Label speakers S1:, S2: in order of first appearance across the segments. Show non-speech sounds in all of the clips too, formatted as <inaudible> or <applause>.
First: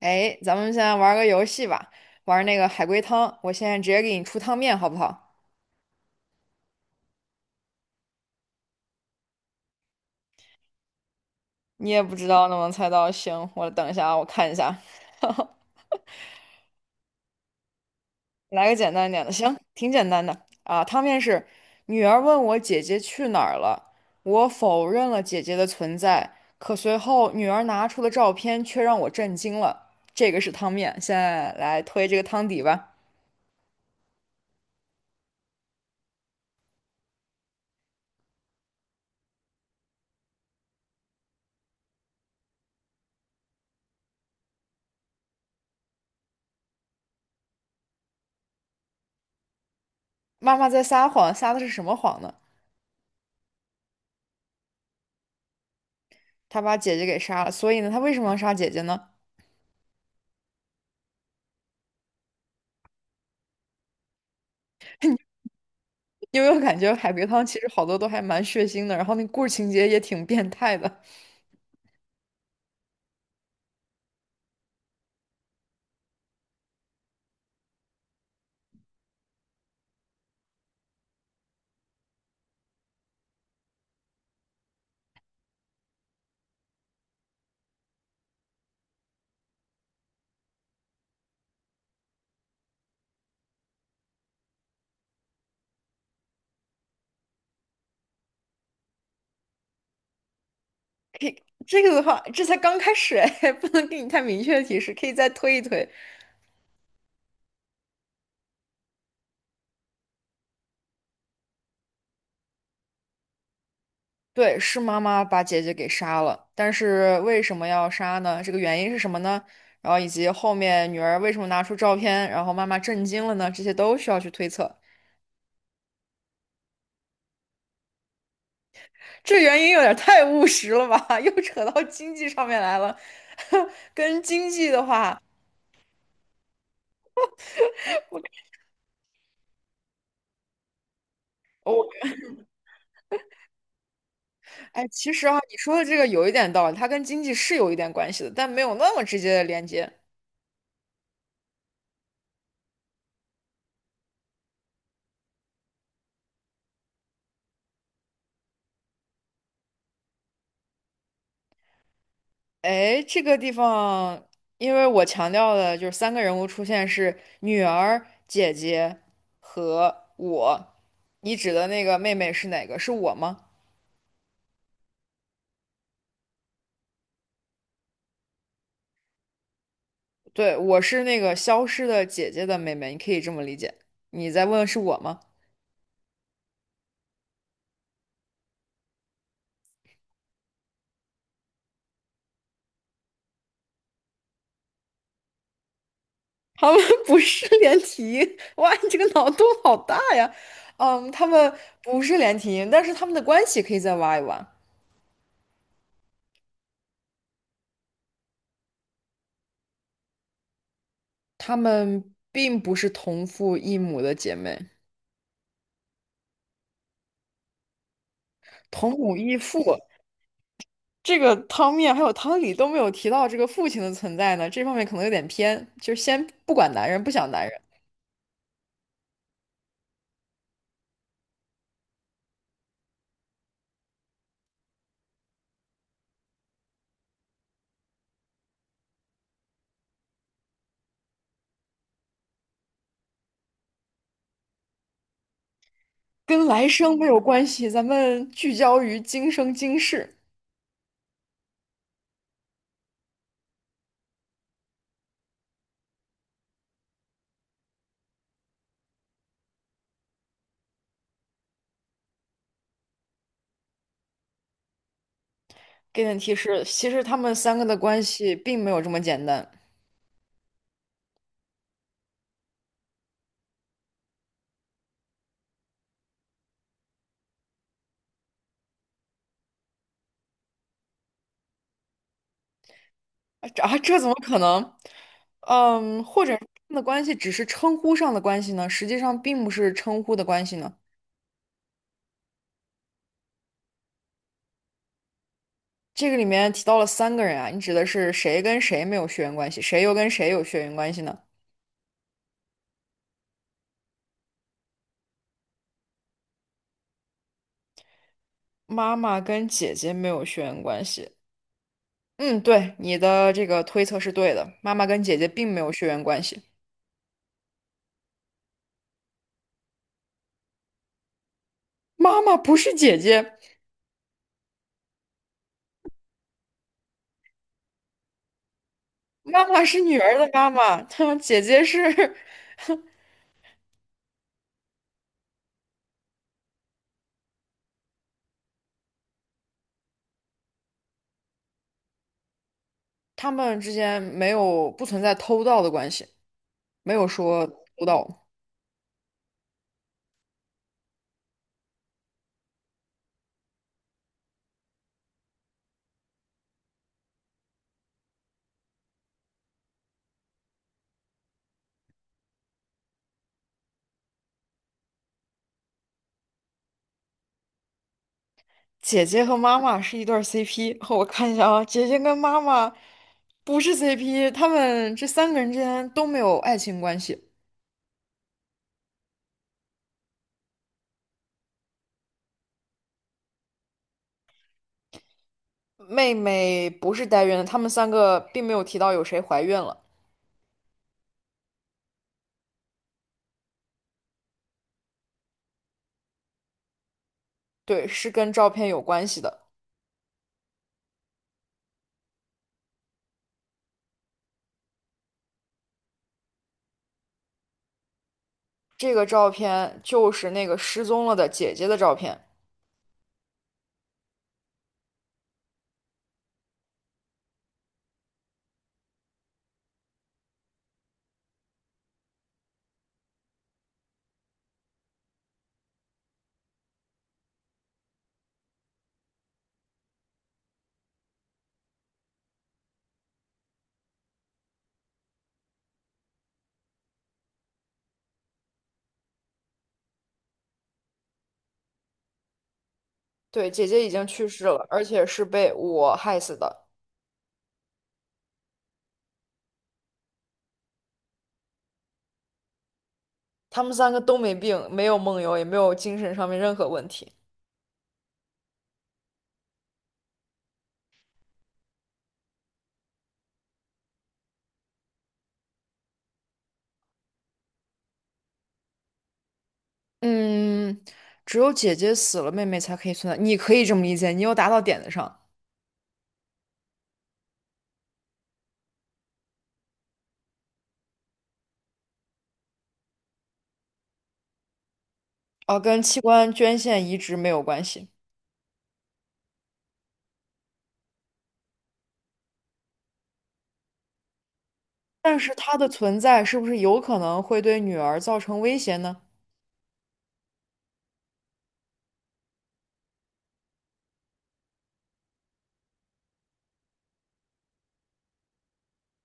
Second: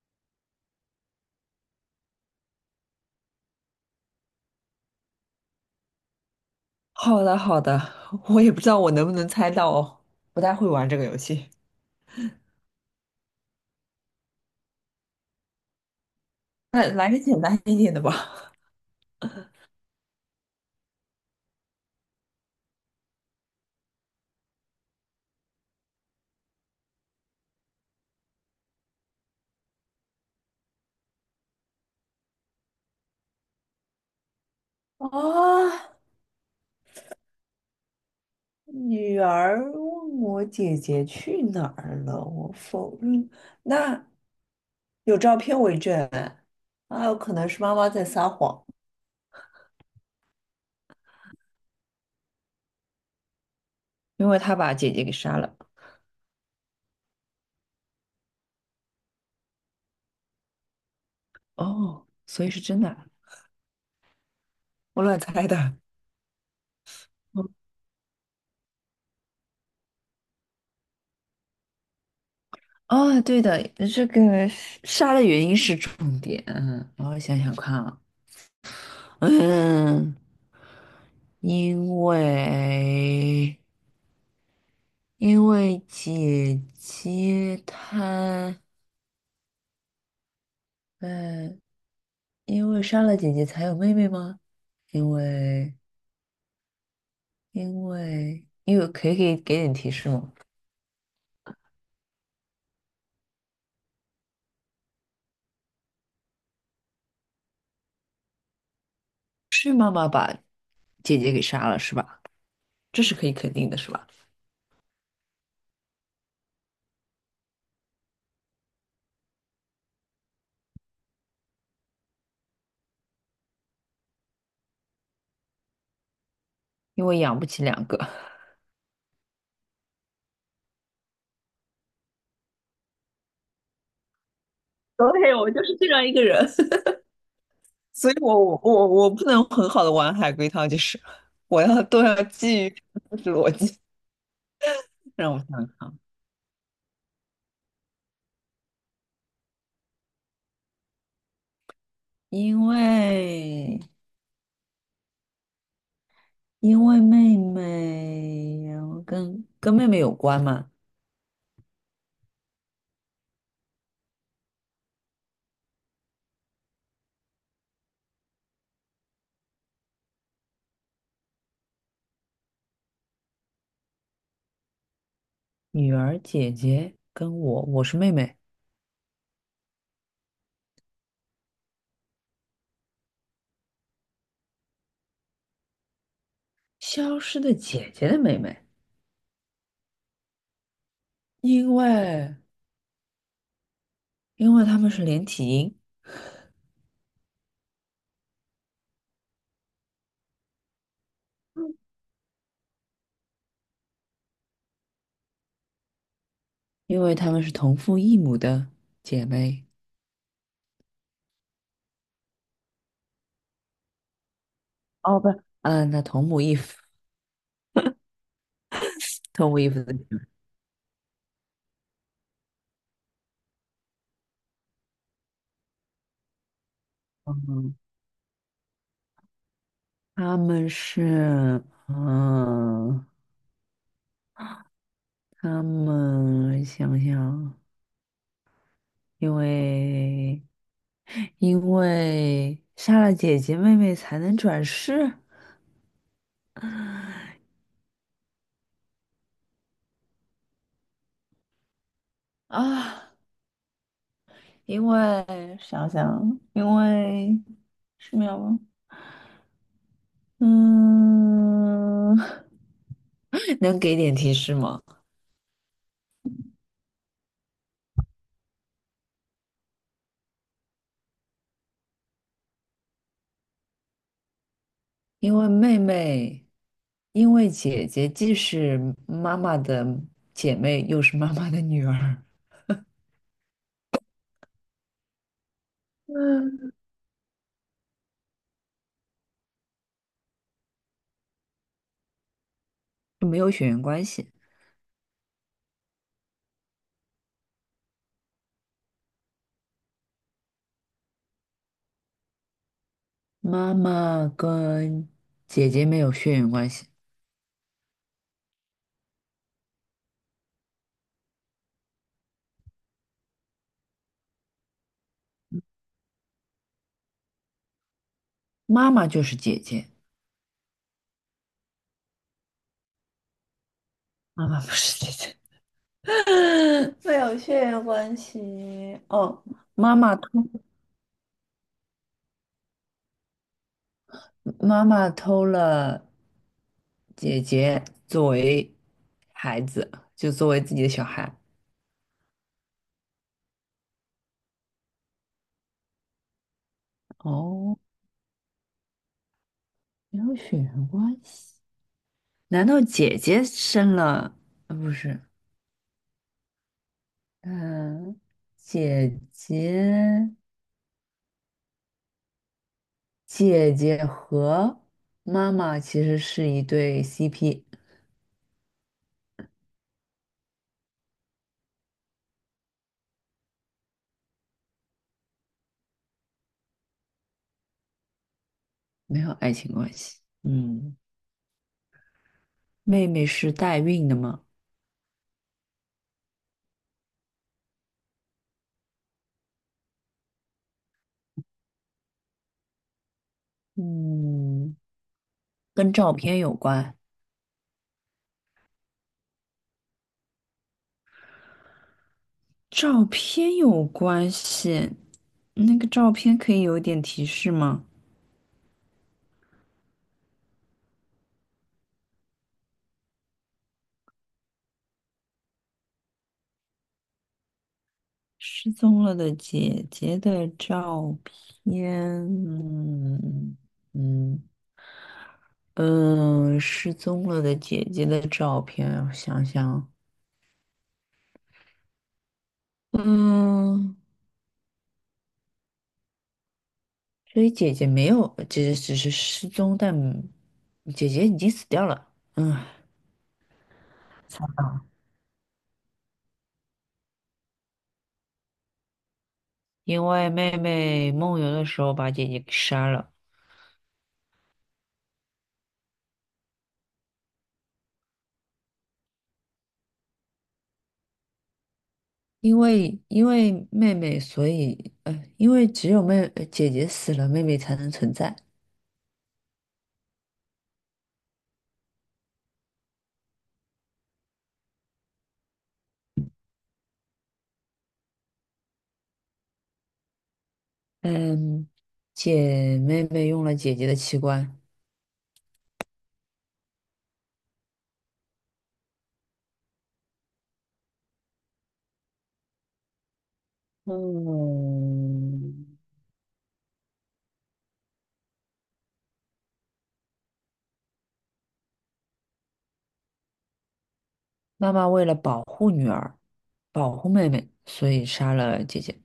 S1: 哎，咱们现在玩个游戏吧，玩那个海龟汤。我现在直接给你出汤面，好不好？
S2: 好的，好的，我也不知道我能不能猜到哦，不太会玩这个游戏。
S1: 你也不知道能不能猜到，行，我等一下啊，我看一下，<laughs>
S2: 那来个简单一点的吧。
S1: 来个简单一点的，行，挺简单的啊。汤面是：女儿问我姐姐去哪儿了，我否认了姐姐的存在，可随后女儿拿出的照片却让我震惊了。这个是汤面，现在来推这个汤底吧。
S2: <laughs> 啊，女儿问我姐姐去哪儿了，我否认。那有照片为证，啊，有可能是妈妈在撒谎。
S1: 妈妈在撒谎，撒的是什么谎呢？
S2: 因为她把姐姐给杀了，
S1: 她把姐姐给杀了，所以呢，她为什么要杀姐姐呢？
S2: 哦，所以是真的啊，我乱猜的。<laughs>
S1: 因为我感觉海龟汤
S2: 嗯，
S1: 其实好多都还蛮血腥的，然后那故事情节也挺变态的。
S2: 哦，对的，这个杀的原因是重点。嗯，然后想想看啊，嗯。因为因为姐姐她，嗯，因为杀了姐姐才有妹妹吗？因为可以给点提示吗？
S1: 可以，这个的话，这才刚开始哎，<laughs> 不能给你太明确的提示，可以再推一推。
S2: 是妈妈把姐姐给杀了是吧？这是可以肯定的是吧？
S1: 对，是妈妈把姐姐给杀了，但是为什么要杀呢？这个原因是什么呢？然后以及后面女儿为什么拿出照片，然后妈妈震惊了呢？这些都需要去推测。
S2: 因为养不起两个。
S1: 这原因有点太务实了吧？<laughs> 又扯到经济上面来了，<laughs> 跟经济的话。
S2: 对，我就是这样一个人，<laughs> 所以我不能很好的玩海龟汤，就是我
S1: 我
S2: 要基于就是逻辑，
S1: 哎，其实
S2: 让
S1: 啊，
S2: 我
S1: 你说的
S2: 想，
S1: 这个有一点道理，它跟经济是有一点关系的，但没有那么直接的连接。
S2: 因为。因为妹妹，然后跟妹妹有关嘛，
S1: 哎，这个地方，因为我强调的就是三个人物出现是女儿、姐姐和我。你指的那个妹妹是哪个？是我吗？
S2: 女儿姐姐跟我，我是妹妹，
S1: 对，我是那个消失的姐姐的妹妹，你可以这么理解。你再问是我吗？
S2: 消失的姐姐的妹妹，因为因为她们是连体婴，
S1: 他们 <laughs> 不是连体婴，哇，你这个脑洞好大呀！嗯，他们不是连体婴，但是他们的关系可以再挖一挖。
S2: 因为她们是同父异母的姐妹，
S1: 她们并不是同父异母的姐妹，
S2: 哦，不是，嗯，那同母异父，
S1: 同母异
S2: 同母异
S1: 父。
S2: 父的，
S1: 这个汤面还有汤里都没有提到这个父亲的存在呢，这方面可能有点偏。就是先不管男人，不想男人，
S2: 嗯，她们是，嗯，她们想想，因为因为杀了姐姐妹妹才能转世。
S1: 跟来生没有
S2: <laughs>
S1: 关系，咱们聚焦于今生今世。
S2: 啊，因为想想，因为是秒吗？嗯，<laughs> 能给点提示吗？
S1: 给点提示，其实他们三个的关系并没有这么简单
S2: 因为妹妹，因为姐姐既是妈妈的姐妹，又是妈妈的女儿，
S1: 啊！这啊这怎么可能？嗯，或者他
S2: 嗯，
S1: 们的关系只是称呼上的关系呢？实际上并不是称呼的关系呢。
S2: 没有血缘关系。
S1: 这个里面提到了三个人啊，你指的是谁跟谁没有血缘关系，谁又跟谁有血缘关系呢？
S2: 妈妈跟姐姐没有血缘关系，
S1: 妈妈跟姐姐没有血缘关系。嗯，对，你的这个推测是对的，妈妈跟姐姐并没有血缘关系。
S2: 妈妈就是姐姐，
S1: 妈妈不是姐姐，
S2: 妈妈不是姐姐。<laughs> 没有血缘关系。哦，
S1: 妈妈是
S2: 妈
S1: 女
S2: 妈
S1: 儿
S2: 偷，
S1: 的妈妈，<laughs> 她姐姐是，
S2: 妈妈偷了姐姐作为孩子，就作为自己的小孩。
S1: <laughs> 他们之间没有不存在偷盗的关系，没有说
S2: 哦，
S1: 偷盗。
S2: 没有血缘关系？难道姐姐生了？呃，不是，嗯、姐姐，姐姐和妈妈其实是一对 CP，
S1: 姐姐和妈妈是一对儿 CP，<laughs> 我看一下啊，姐姐跟妈妈不是 CP，他们这三个人之间都没有爱情关系。
S2: 没有爱情关系。嗯，妹妹是代孕的吗？
S1: 妹妹不是代孕的，他们三个并没有提到有谁怀孕了。
S2: 嗯。跟照片有关。
S1: 对，是跟照片有关系的。
S2: 照片有关系，那个照片可以有一点提示吗？
S1: 这个照片就是那个失踪了的姐姐的照片。
S2: 失踪了的姐姐的照片，嗯嗯嗯，失踪了的姐姐的照片，我想想，嗯，所以姐姐没有，姐姐只是失踪，但姐姐已经死掉了。嗯，
S1: 对，姐姐已经去世了，而且是被我害死的。
S2: 因为妹妹梦游的时候把姐姐给杀了。
S1: 他们三个都没病，没有梦游，也没有精神上面任何问题。
S2: 因为妹妹，所以因为只有姐姐死了，妹妹才能存在。
S1: 嗯，只有姐姐死了，妹妹才可以存在。你可以这么理解，你又答到点子上。
S2: 嗯，妹妹用了姐姐的器官。
S1: 啊，跟器官捐献移植没有关系，但是它的
S2: 嗯，
S1: 存在是不是有可能会对女儿造成威胁呢？
S2: 妈妈为了保护女儿，保护妹妹，所以杀了姐姐。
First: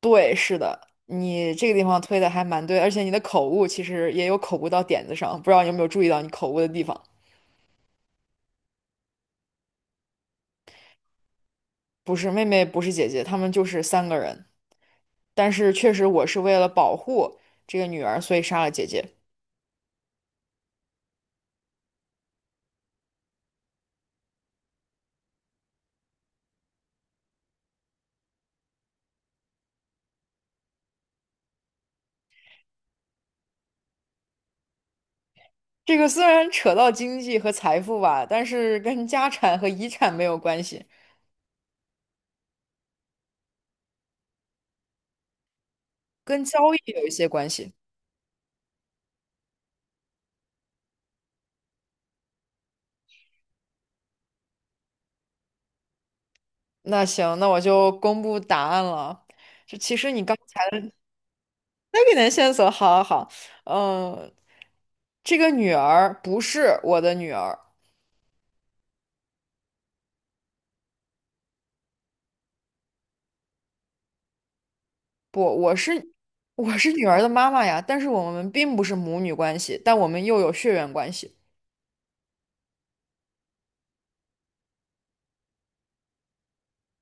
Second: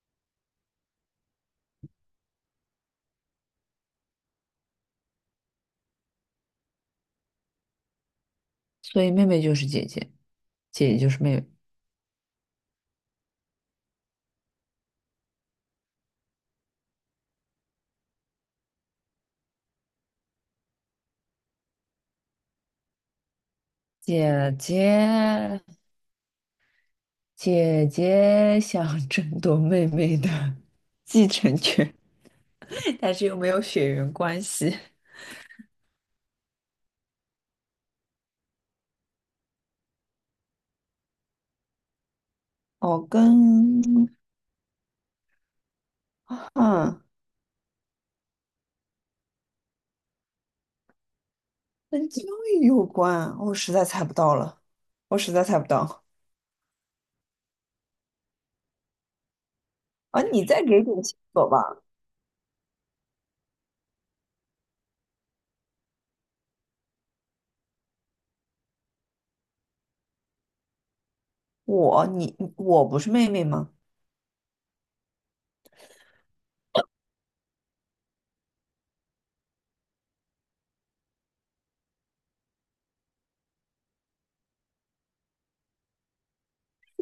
S1: 对，是的，你这个地方推的还蛮对，而且你的口误其实也有口误到点子上，不知道你有没有注意到你口误的地方？
S2: 所以妹妹就是姐姐，姐姐就是妹妹。
S1: 不是妹妹，不是姐姐，她们就是三个人。但是确实，我是为了保护这个女儿，所以杀了姐姐。
S2: 姐姐姐姐想争夺妹妹的继承权，<laughs> 但是又没有血缘关系。
S1: 这个虽然扯到经济和财富吧，但是跟家产和遗产没有关系，
S2: 哦，跟
S1: 跟交易
S2: 嗯，
S1: 有一些关系。
S2: 跟教育有关，我实在猜不到了，我实在猜不到。
S1: 那行，那我就公布答案了。就其实
S2: 啊！
S1: 你刚
S2: 你再
S1: 才的
S2: 给点线索吧。
S1: 那给点线索，好好好，嗯，这个女儿不是我的女儿，
S2: 我，你，我不是妹妹吗？
S1: 不，我是我是女儿的妈妈呀，但是我们并不是母女关系，但我们又有血缘关系。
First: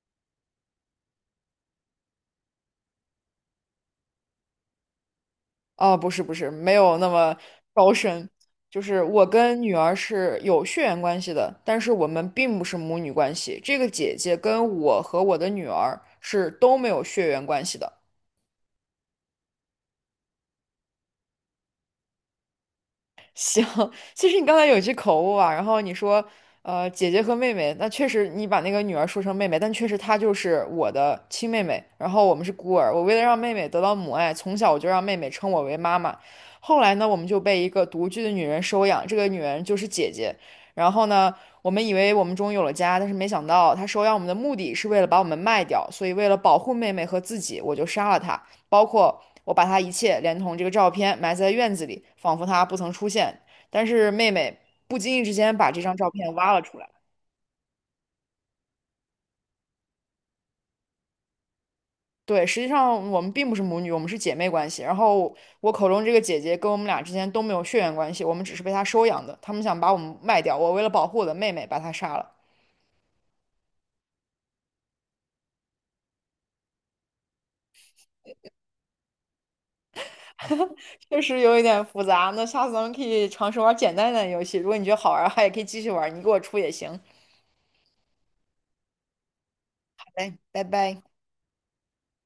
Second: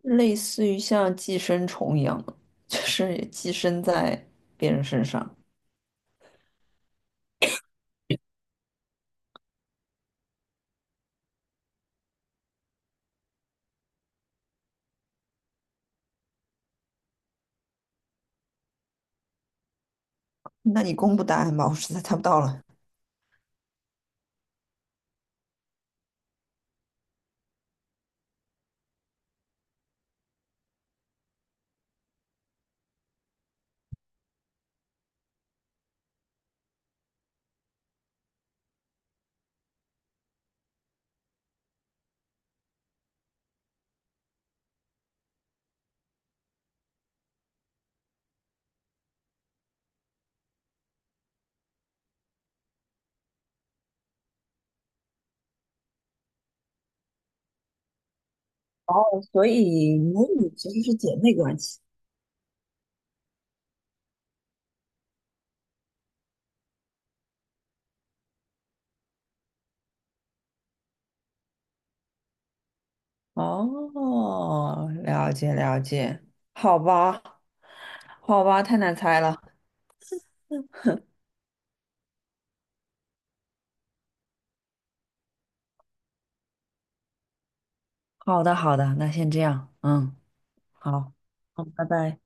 S2: 类似于像寄生虫一样的，就是也寄生在别人身上。
S1: 啊，不是，没有那么高深。就是我跟女儿是有血缘关系的，但是我们并不是母女关系。这个姐姐跟我和我的女儿是都没有血缘关系的。
S2: 那你公布答案吧，我实在猜不到了。
S1: 行，<laughs> 其实你刚才有一句口误啊，然后你说，姐姐和妹妹，那确实你把那个女儿说成妹妹，但确实她就是我的亲妹妹，然后我们是孤儿。我为了让妹妹得到母爱，从小我就让妹妹称我为妈妈。后来呢，我们就被一个独居的女人收养，这个女人就是姐姐。然后呢，我们以为我们终于有了家，但是没想到她收养我们的目的是为了把我们卖掉，所以为了保护妹妹和自己，我就杀了她。包括我把他一切连同这个照片埋在院子里，仿佛他不曾出现。但是妹妹不经意之间把这张照片挖了出来。
S2: 所以母女其实是姐妹关系。
S1: 对，实际上我们并不是母女，我们是姐妹关系。然后我口中这个姐姐跟我们俩之间都没有血缘关系，我们只是被她收养的。他们想把我们卖掉，我为了保护我的妹妹，把她杀了。
S2: 哦，了解了解，好吧，好吧，太难猜了。
S1: 确实有一点复杂，那下次咱们可以尝试玩简单一点的游戏。如果你觉得好玩儿的话，也可以继续玩儿你给我出也行。好
S2: 好的好的，那先这样，嗯，
S1: 嘞，拜拜。
S2: 好，好，拜拜。